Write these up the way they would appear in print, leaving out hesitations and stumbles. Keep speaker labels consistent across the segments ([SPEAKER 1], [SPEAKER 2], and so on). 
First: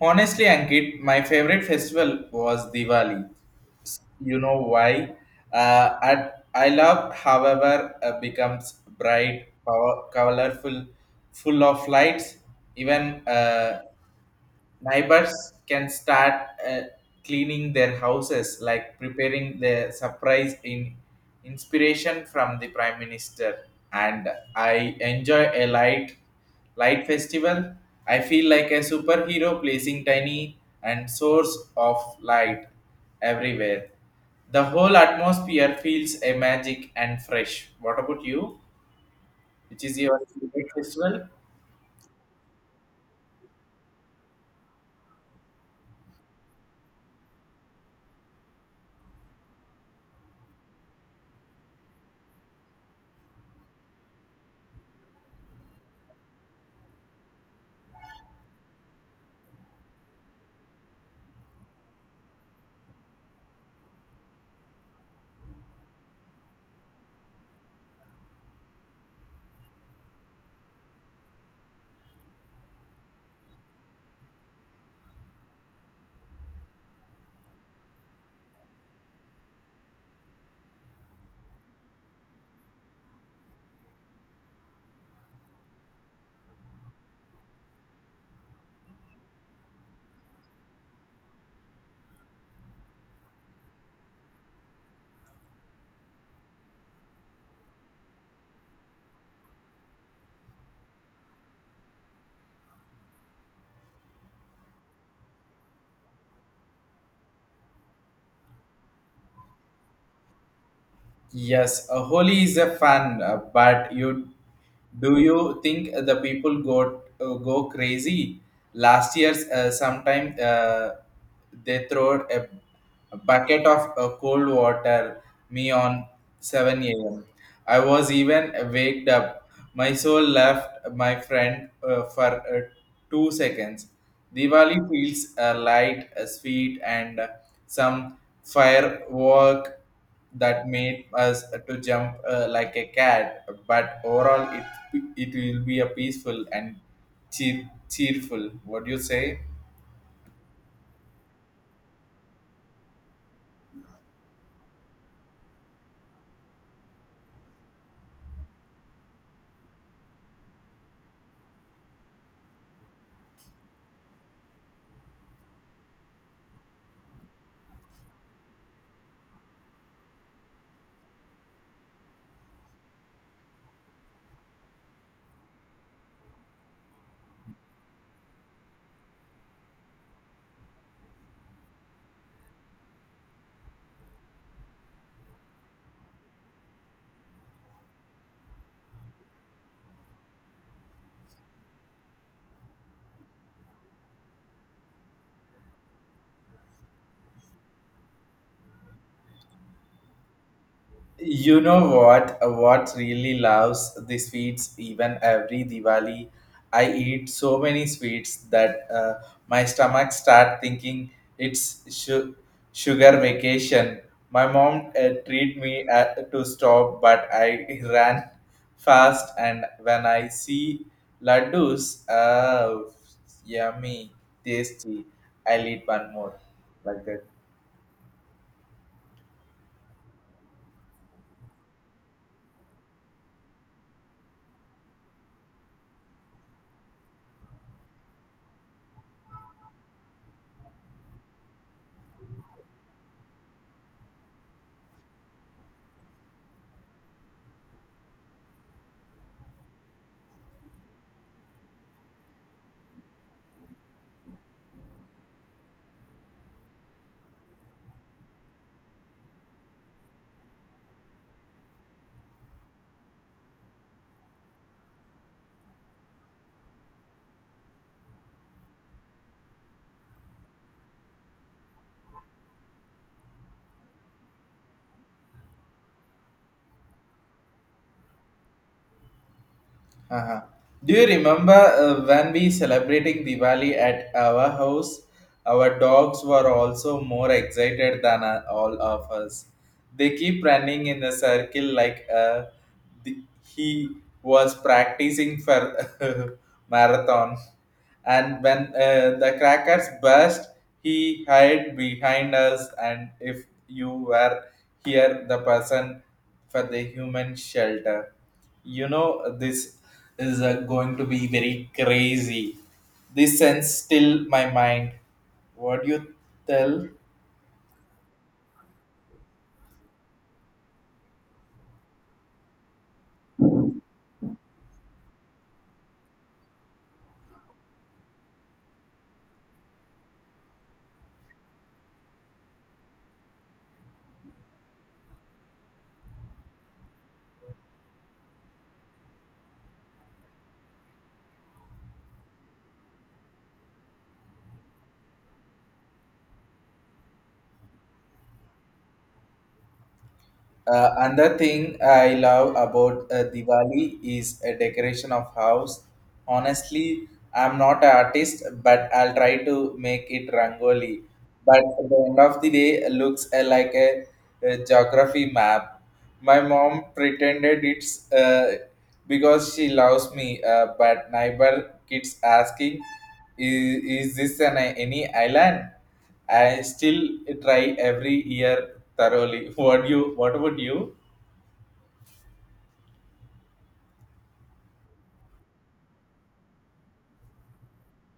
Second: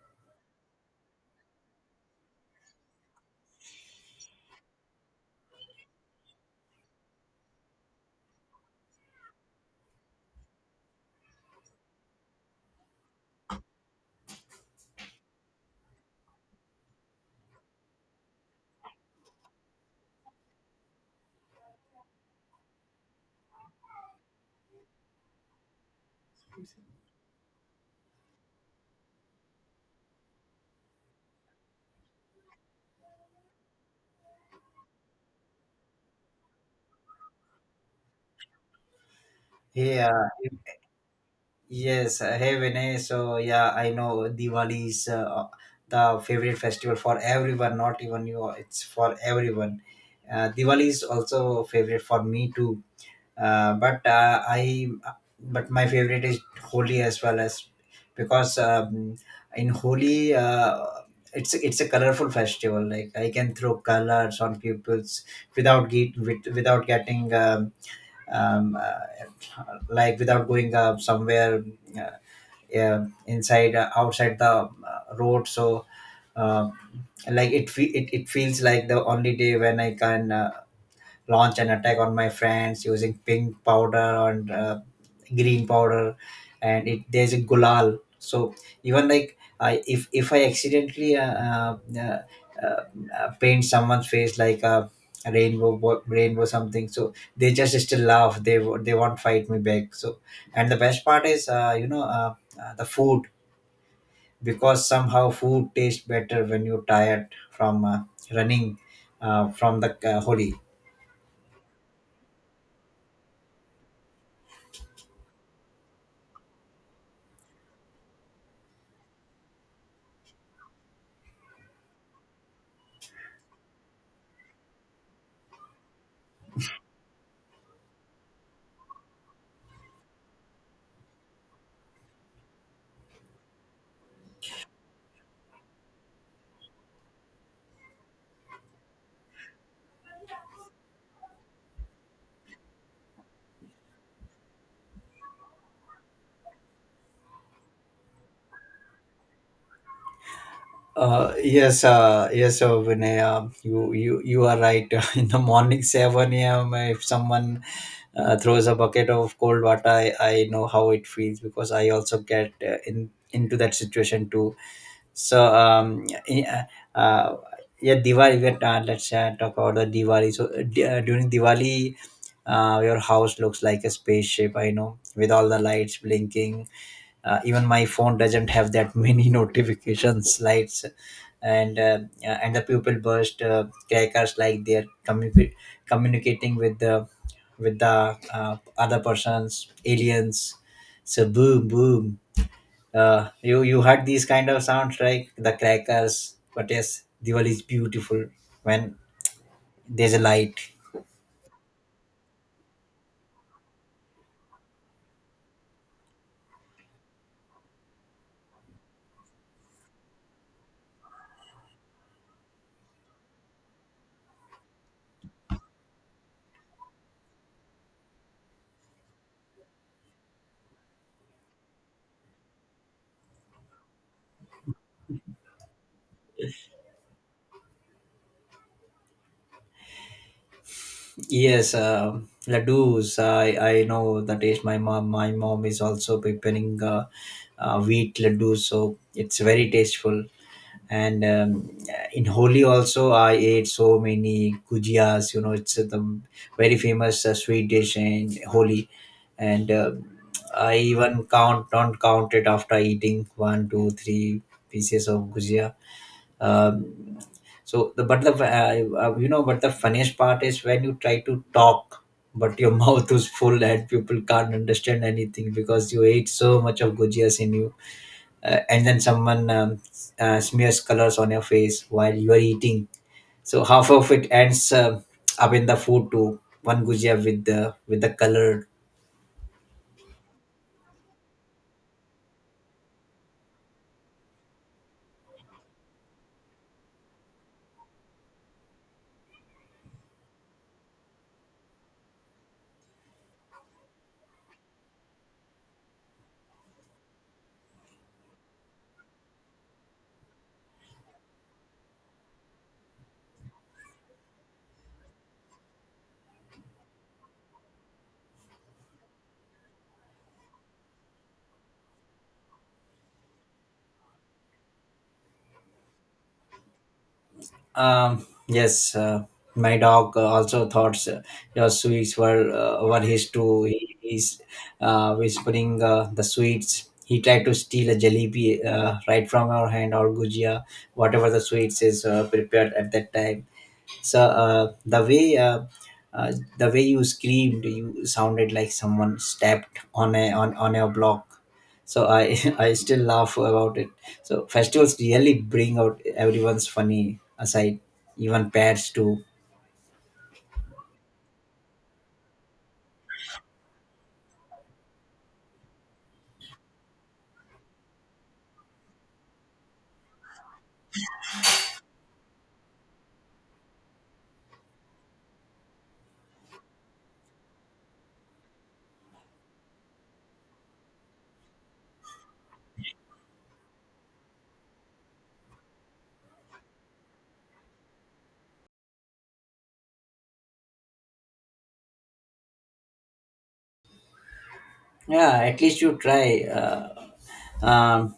[SPEAKER 1] Honestly, Ankit, my favorite festival was Diwali. You know why? At, I love, however, becomes bright, power, colorful, full of lights. Even neighbors can start uh, cleaning their houses, like preparing the surprise in inspiration from the Prime Minister. And I enjoy a light festival. I feel like a superhero placing tiny and source of light everywhere. The whole atmosphere feels a magic and fresh. What about you? Which is your
[SPEAKER 2] Yeah,
[SPEAKER 1] favorite festival?
[SPEAKER 2] yes. Hey, Vinay. So, I know Diwali is the favorite festival for everyone, not even you. It's for everyone. Diwali is also favorite for me too. Uh, but uh, I, but my favorite is Holi as well as because in Holi, it's a colorful festival. Like I can throw colors on pupils without without getting. Like without going somewhere uh, yeah, inside outside the road so um, like it, fe- it feels like the only day when I can launch an attack on my friends using pink powder and green powder and it there's a gulal, so even like I if I accidentally paint someone's face like a rainbow something, so they just still laugh. They they won't fight me back. So and the best part is the food, because somehow food tastes better when you're tired from running from the holi.
[SPEAKER 1] Yes, Holi is a fun, but you do you think the people go go crazy? Last year's sometime they a bucket of cold water me on 7 a.m. I was even waked up. My soul left my friend for 2 seconds. Diwali feels light, sweet, and some firework that made us to jump like a cat, but overall it will be a peaceful and cheerful. What do you say?
[SPEAKER 2] Yes, Vinay, you are right. In the morning, 7 a.m., if someone throws a bucket of cold water, I know how it feels, because I also get in into that situation too. So, uh, uh, yeah, Diwali, let's talk about the Diwali. So, during Diwali, your house looks like a spaceship, I know, with all the lights blinking. Even my phone doesn't have that many notifications lights, and and the pupil burst crackers like they're communicating with the other persons aliens. So boom boom, you heard these kind of sounds, right? The crackers. But yes, diwali is beautiful when there's a light.
[SPEAKER 1] You know what? What really loves the sweets? Even every Diwali, I eat so many sweets that my stomach start thinking it's sugar vacation. My mom treat me, to stop, but I ran fast. And when I see laddus, oh, yummy, tasty! I'll eat one more like that.
[SPEAKER 2] Yes, ladoos. I know the taste. My mom is also preparing wheat ladoos, so it's very tasteful. And in Holi also, I ate so many gujias. You know, it's the very famous sweet dish in Holi, and I even count don't count it after eating one, two, three pieces of gujia. Um, so the but the you know but the funniest part is when you try to talk, but your mouth is full and people can't understand anything because you ate so much of gujias in you, and then someone smears colors on your face while you are eating. So half of it ends up in the food too. One gujia with the color.
[SPEAKER 1] Uh-huh. Do you remember when we celebrating Diwali at our house? Our dogs were also more excited than all of us. They keep running in a circle like the, he was practicing for marathon, and when the crackers burst, he hid behind us, and if you were here the person for the human shelter, you know, this is going to be very crazy. This sends still my mind. What do you tell?
[SPEAKER 2] Um, yes, uh, my dog also thought your sweets were his too. He's whispering the sweets. He tried to steal a jalebi right from our hand or gujia, whatever the sweets is prepared at that time. So uh, the way you screamed, you sounded like someone stepped on on a block. So I I still laugh about it. So festivals really bring out everyone's funny aside, even pairs too.
[SPEAKER 1] Another thing I love about Diwali is a decoration of house. Honestly, I'm not an artist, but I'll try to make it rangoli. But at the end of the day, it looks like a geography map. My mom pretended it's because she loves me, but neighbor keeps asking, "Is this an any island?" I still try every year thoroughly. What you? What about you?
[SPEAKER 2] Yeah, at least you try. Um,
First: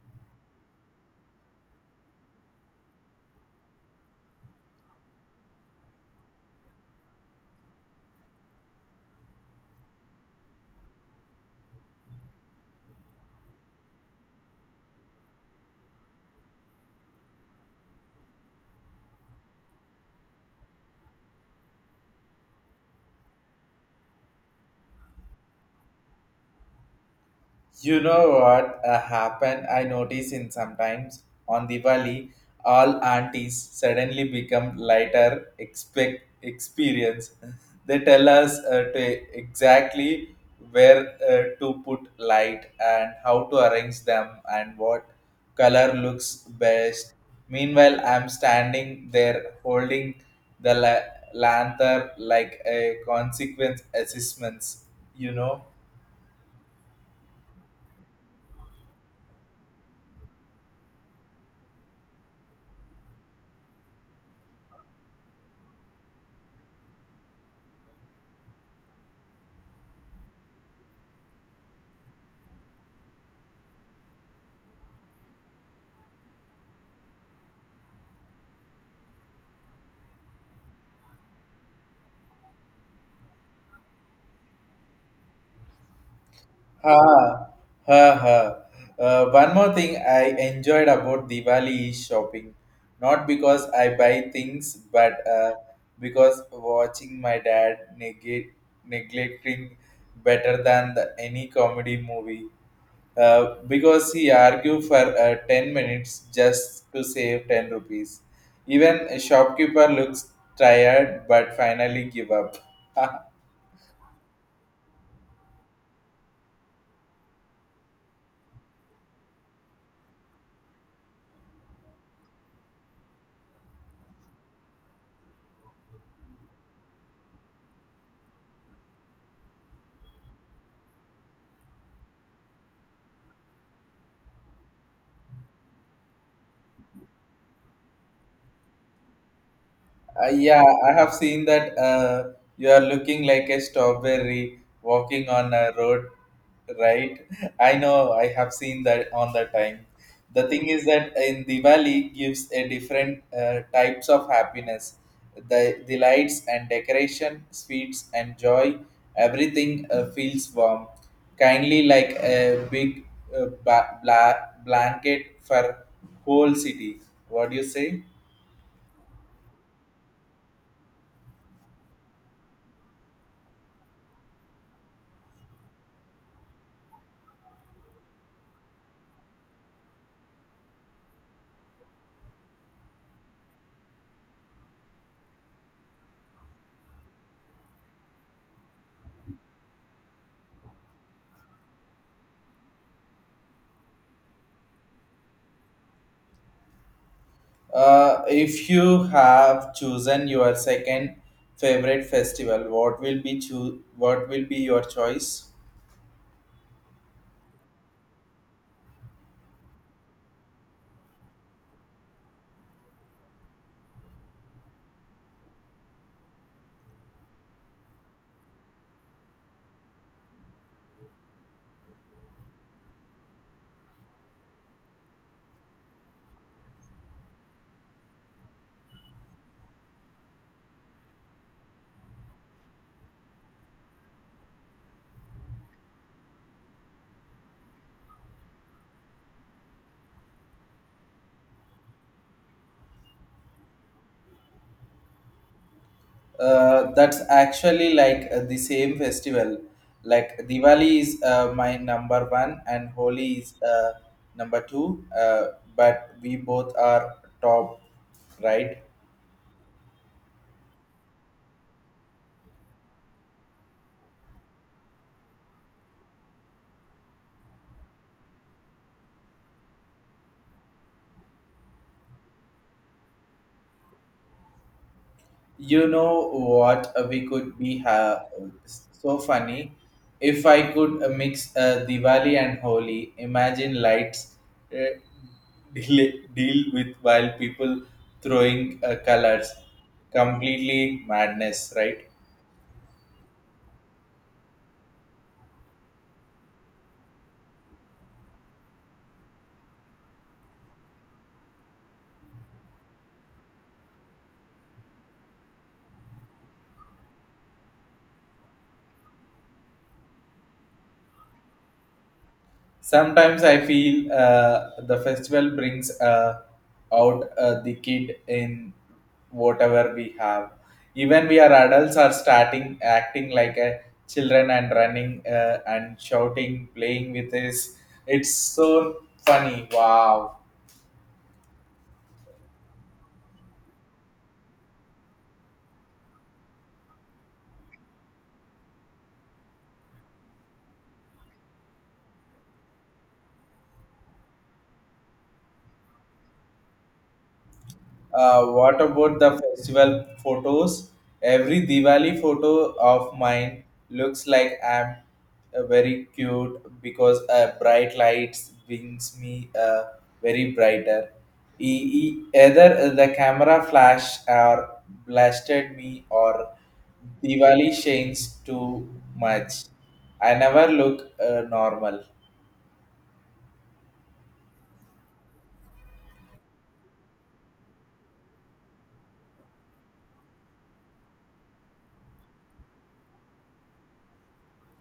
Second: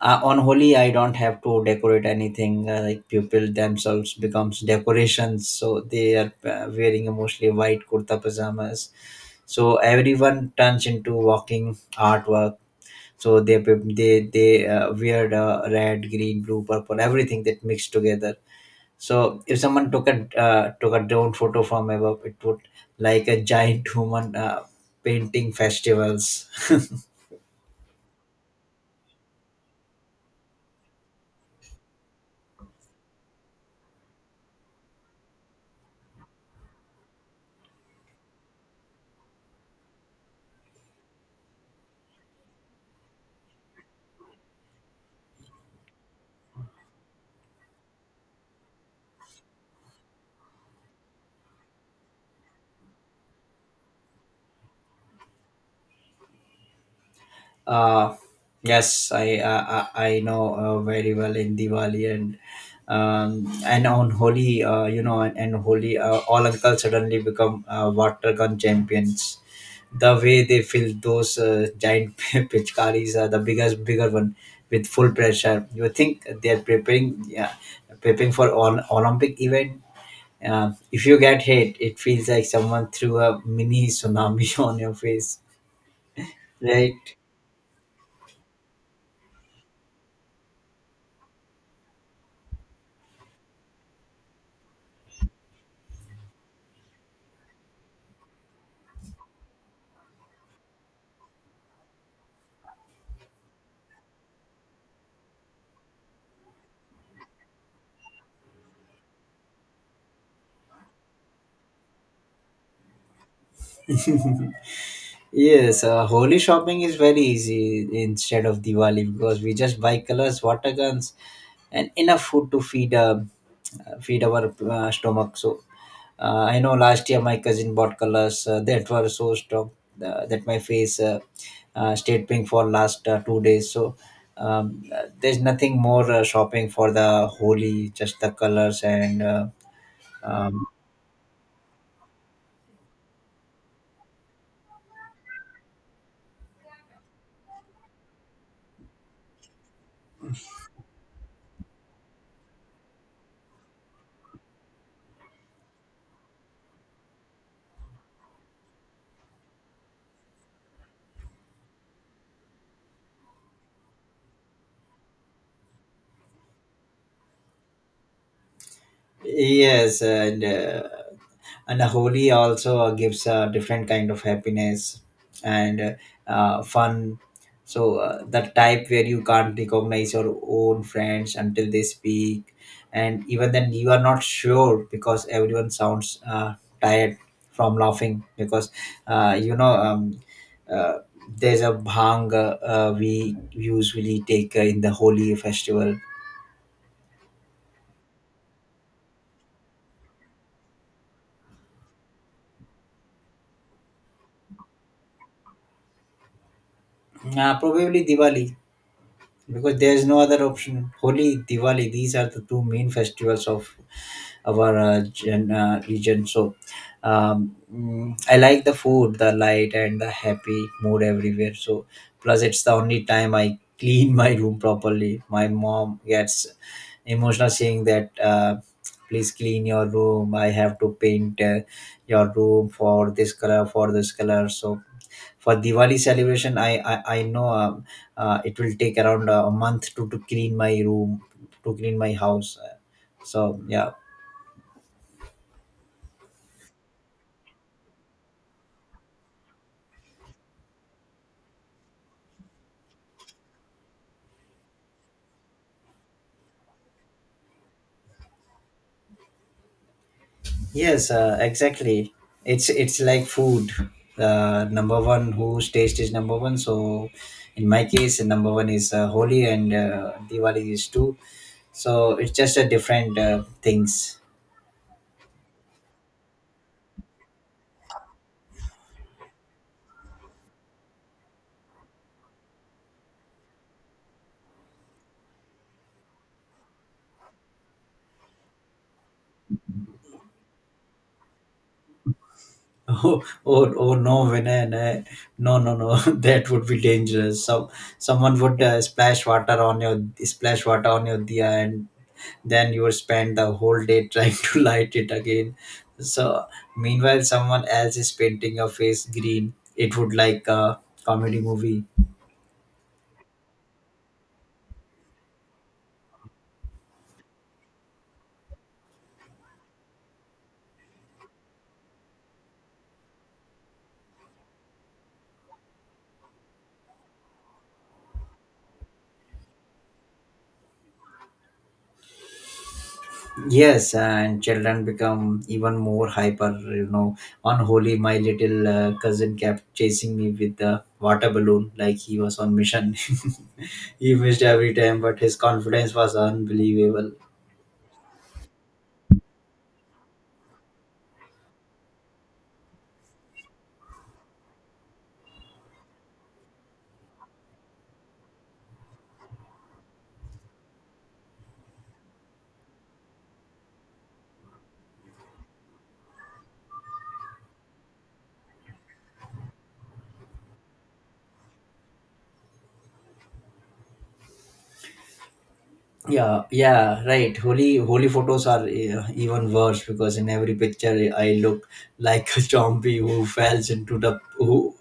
[SPEAKER 2] on Holi, I don't have to decorate anything. Like people themselves becomes decorations, so they are wearing mostly white kurta pajamas. So everyone turns into walking artwork. So they wear red, green, blue, purple, everything that mixed together. So if someone took a took a drone photo from above, it would like a giant human painting festivals.
[SPEAKER 1] You know what happened? I notice in sometimes on Diwali, all aunties suddenly become lighter expect experience. They tell us to exactly where to put light and how to arrange them and what color looks best. Meanwhile, I'm standing there holding the lantern like a consequence assessments. You know.
[SPEAKER 2] uh, yes, I I know very well in diwali. And and on Holi, and Holi, all uncles suddenly become water gun champions. The way they fill those giant pitchkaris, bigger one, with full pressure. You think they're preparing, yeah, preparing for an Olympic event. If you get hit, it feels like someone threw a mini tsunami on your face, right?
[SPEAKER 1] Ah, ha, ha. One more thing I enjoyed about Diwali is shopping. Not because I buy things, but because watching my dad neglecting better than any comedy movie. Because he argued for 10 minutes just to save 10 rupees. Even a shopkeeper looks tired but finally give up.
[SPEAKER 2] Yes, Holi shopping is very easy instead of Diwali, because we just buy colors, water guns, and enough food to feed feed our stomach. So I know last year my cousin bought colors that were so strong that my face stayed pink for last 2 days. So there's nothing more shopping for the Holi, just the colors and
[SPEAKER 1] Yeah, I have seen that you are looking like a strawberry walking on a road, right? I know, I have seen that on the time. The thing is that in Diwali gives a different types of happiness. The lights and decoration, sweets and joy, everything feels warm, kindly like a big blanket for whole city. What do you say?
[SPEAKER 2] yes, and. And holi also gives a different kind of happiness and fun. So that type where you can't recognize your own friends until they speak, and even then you are not sure, because everyone sounds tired from laughing because uh, you know um, uh, there's a bhang we usually take in the holi festival.
[SPEAKER 1] If you have chosen your second favorite festival, what will be what will be your choice?
[SPEAKER 2] Probably diwali, because there's no other option. Holi, Diwali, these are the two main festivals of our region. So, I like the food, the light, and the happy mood everywhere. So, plus, it's the only time I clean my room properly. My mom gets emotional saying that. Please clean your room, I have to paint your room for this color, for this color. So for Diwali celebration, I know it will take around a month to clean my room, to clean my house. So yeah,
[SPEAKER 1] That's actually like the same festival. Like Diwali is my number one and Holi is number two. But we both are top, right?
[SPEAKER 2] yes, exactly. It's like food. Number one, whose taste is number one. So in my case, number one is Holi and Diwali is two. So it's just a different things.
[SPEAKER 1] You know what? We could be so funny if I could mix Diwali and Holi. Imagine lights uh, deal with while people throwing colors. Completely madness, right?
[SPEAKER 2] Oh, oh, oh no, Vinay, no, no, no, no. That would be dangerous. Someone would splash water on your diya, and then you would spend the whole day trying to light it again. So, meanwhile, someone else is painting your face green. It would like a comedy movie.
[SPEAKER 1] Sometimes I feel the festival brings out the kid in whatever we have. Even we are adults are starting acting like a children and running and shouting playing with this. It's so funny, wow.
[SPEAKER 2] Yes, and children become even more hyper. You know, on Holi, my little cousin kept chasing me with the water balloon like he was on mission. He missed every time, but his confidence was unbelievable.
[SPEAKER 1] What about the festival photos? Every Diwali photo of mine looks like I'm very cute because bright lights brings me very brighter. Either the camera flash or blasted me or Diwali shines too much. I never look normal.
[SPEAKER 2] Yeah, yeah, right. Holy, holy photos are even worse, because in every picture I look like a zombie who falls into the who,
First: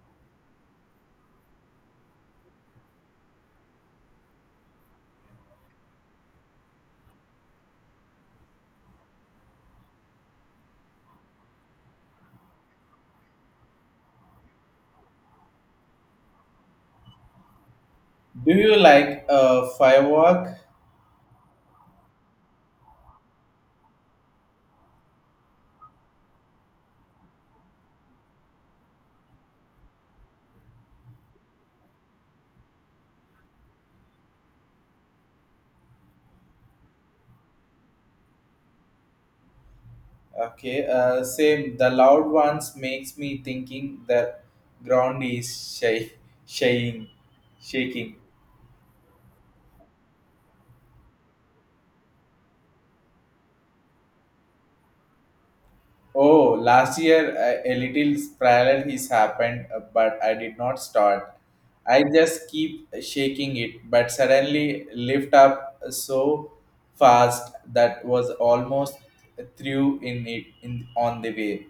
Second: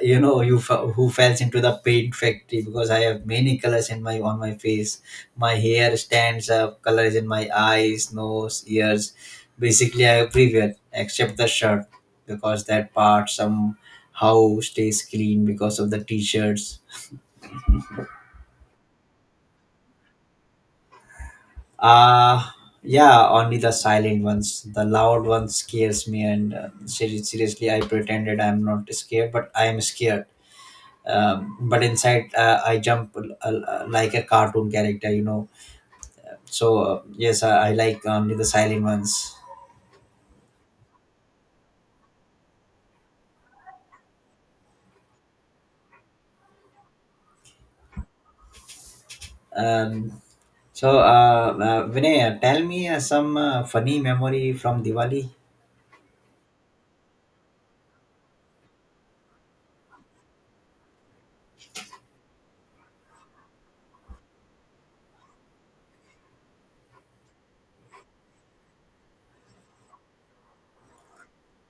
[SPEAKER 2] you know, you fa- who falls into the paint factory, because I have many colors in my on my face. My hair stands up, colors in my eyes, nose, ears. Basically, I everywhere except the shirt because that part somehow stays clean because of the t-shirts.
[SPEAKER 1] Do you like firework?
[SPEAKER 2] Uh yeah, only the silent ones. The loud ones scares me, and seriously, I pretended I'm not scared, but I am scared. But inside, I jump like a cartoon character, you know. So yes, I like only the silent ones.
[SPEAKER 1] Okay, same. The loud ones makes me thinking the ground is shy, shaking, shaking.
[SPEAKER 2] Um, so uh, Vinay, tell me some funny memory from Diwali.
[SPEAKER 1] Oh, last year a little spiral has happened, but I did not start. I just keep shaking it, but suddenly lift up so fast that was almost threw in it in on the way.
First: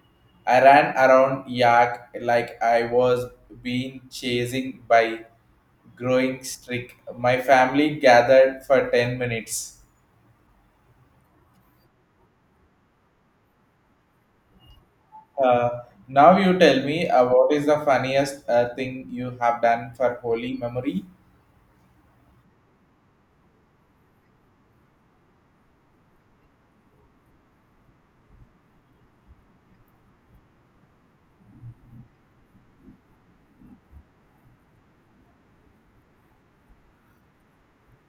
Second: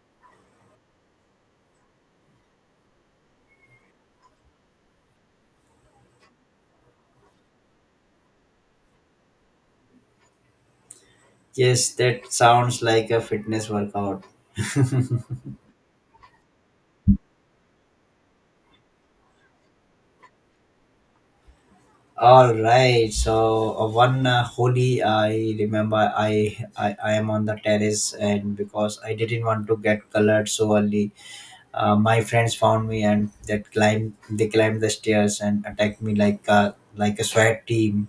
[SPEAKER 1] I ran around yak like I was being chasing by growing streak. My family gathered for 10 minutes.
[SPEAKER 2] Yes, that sounds like a fitness workout.
[SPEAKER 1] Uh, Now you tell me what is the funniest thing you have done for holy memory?
[SPEAKER 2] All right. So one holy, I remember I am on the terrace, and because I didn't want to get colored so early, my friends found me and that climbed they climbed the stairs and attacked me like a SWAT team,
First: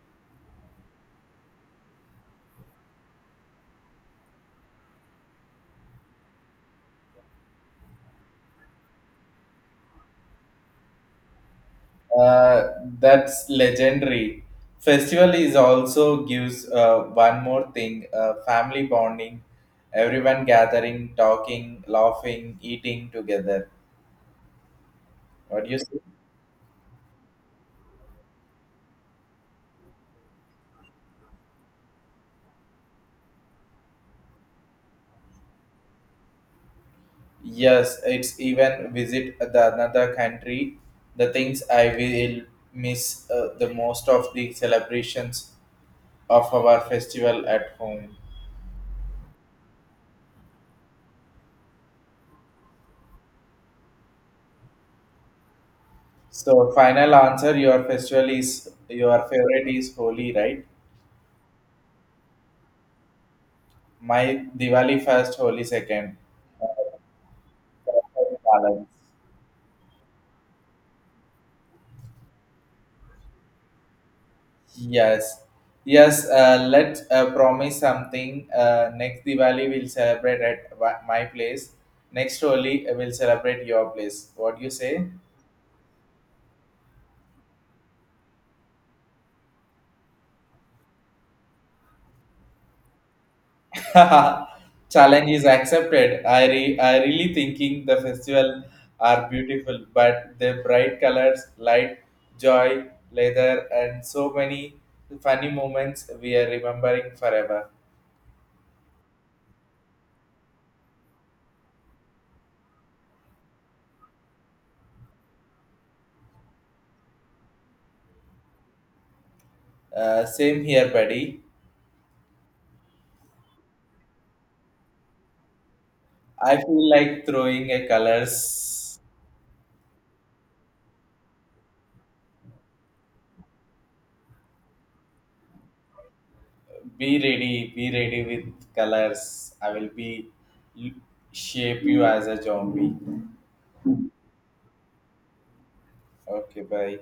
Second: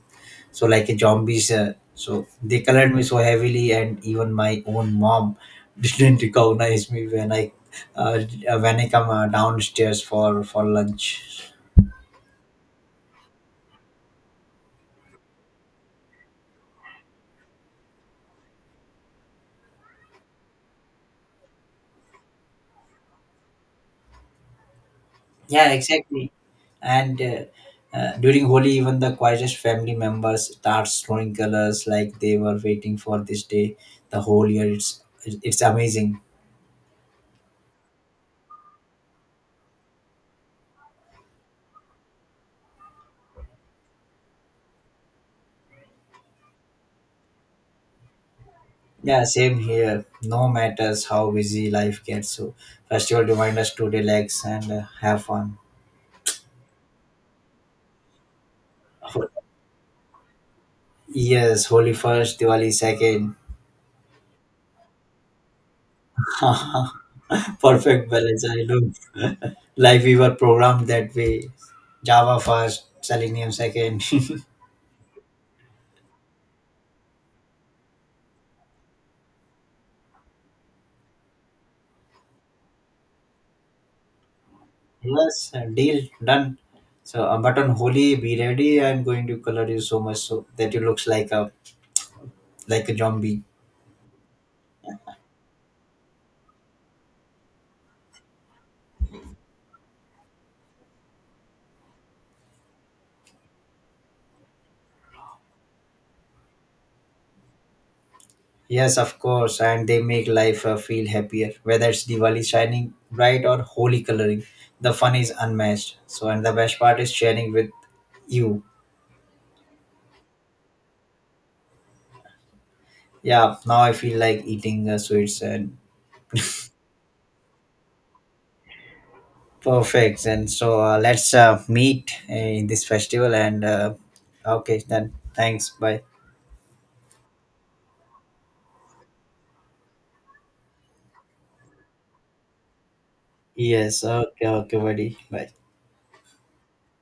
[SPEAKER 2] so like a zombies. So they colored me so heavily, and even my own mom didn't recognize me uh, when I come downstairs for lunch.
[SPEAKER 1] Uh, that's legendary. Festival is also gives one more thing: family bonding. Everyone gathering, talking, laughing, eating together. What do
[SPEAKER 2] Yeah,
[SPEAKER 1] you say?
[SPEAKER 2] exactly. and During Holi, even the quietest family members start throwing colors like they were waiting for this day the whole year. It's amazing.
[SPEAKER 1] Yes, it's even visit the another country. The things I will miss the most of the celebrations of our festival at home.
[SPEAKER 2] Yeah, same here. No matters how busy life gets, so festival remind us to relax and have fun.
[SPEAKER 1] So final answer, your festival is your
[SPEAKER 2] Ho-
[SPEAKER 1] favorite is Holi, right?
[SPEAKER 2] Yes, Holi first, Diwali second.
[SPEAKER 1] My Diwali first, Holi second. Uh,
[SPEAKER 2] Perfect balance. I
[SPEAKER 1] balance.
[SPEAKER 2] know. Like we were programmed that way. Java first, Selenium second.
[SPEAKER 1] Yes, yes. Let's promise something. Next Diwali we'll celebrate at my place. Next Holi we'll celebrate your place. What do you say?
[SPEAKER 2] Yes, deal done. So, but on Holi, be ready. I'm going to color you so much so that you looks like a zombie.
[SPEAKER 1] Challenge is accepted. I really thinking the festival are beautiful, but the bright colors, light, joy, leather, and so many funny moments we are remembering forever.
[SPEAKER 2] Yes, of course, and they make life feel happier. Whether it's Diwali shining bright or Holi coloring, the fun is unmatched. So, and the best part is sharing with you.
[SPEAKER 1] Same here, buddy.
[SPEAKER 2] Yeah, now I feel like eating sweets and
[SPEAKER 1] I feel like throwing a colors.
[SPEAKER 2] perfect. And so let's meet in this festival. And okay, then thanks. Bye.
[SPEAKER 1] Be ready with colors. I will be shape you as a zombie.
[SPEAKER 2] Yes. Okay. Okay, buddy. Bye.
[SPEAKER 1] Okay, bye.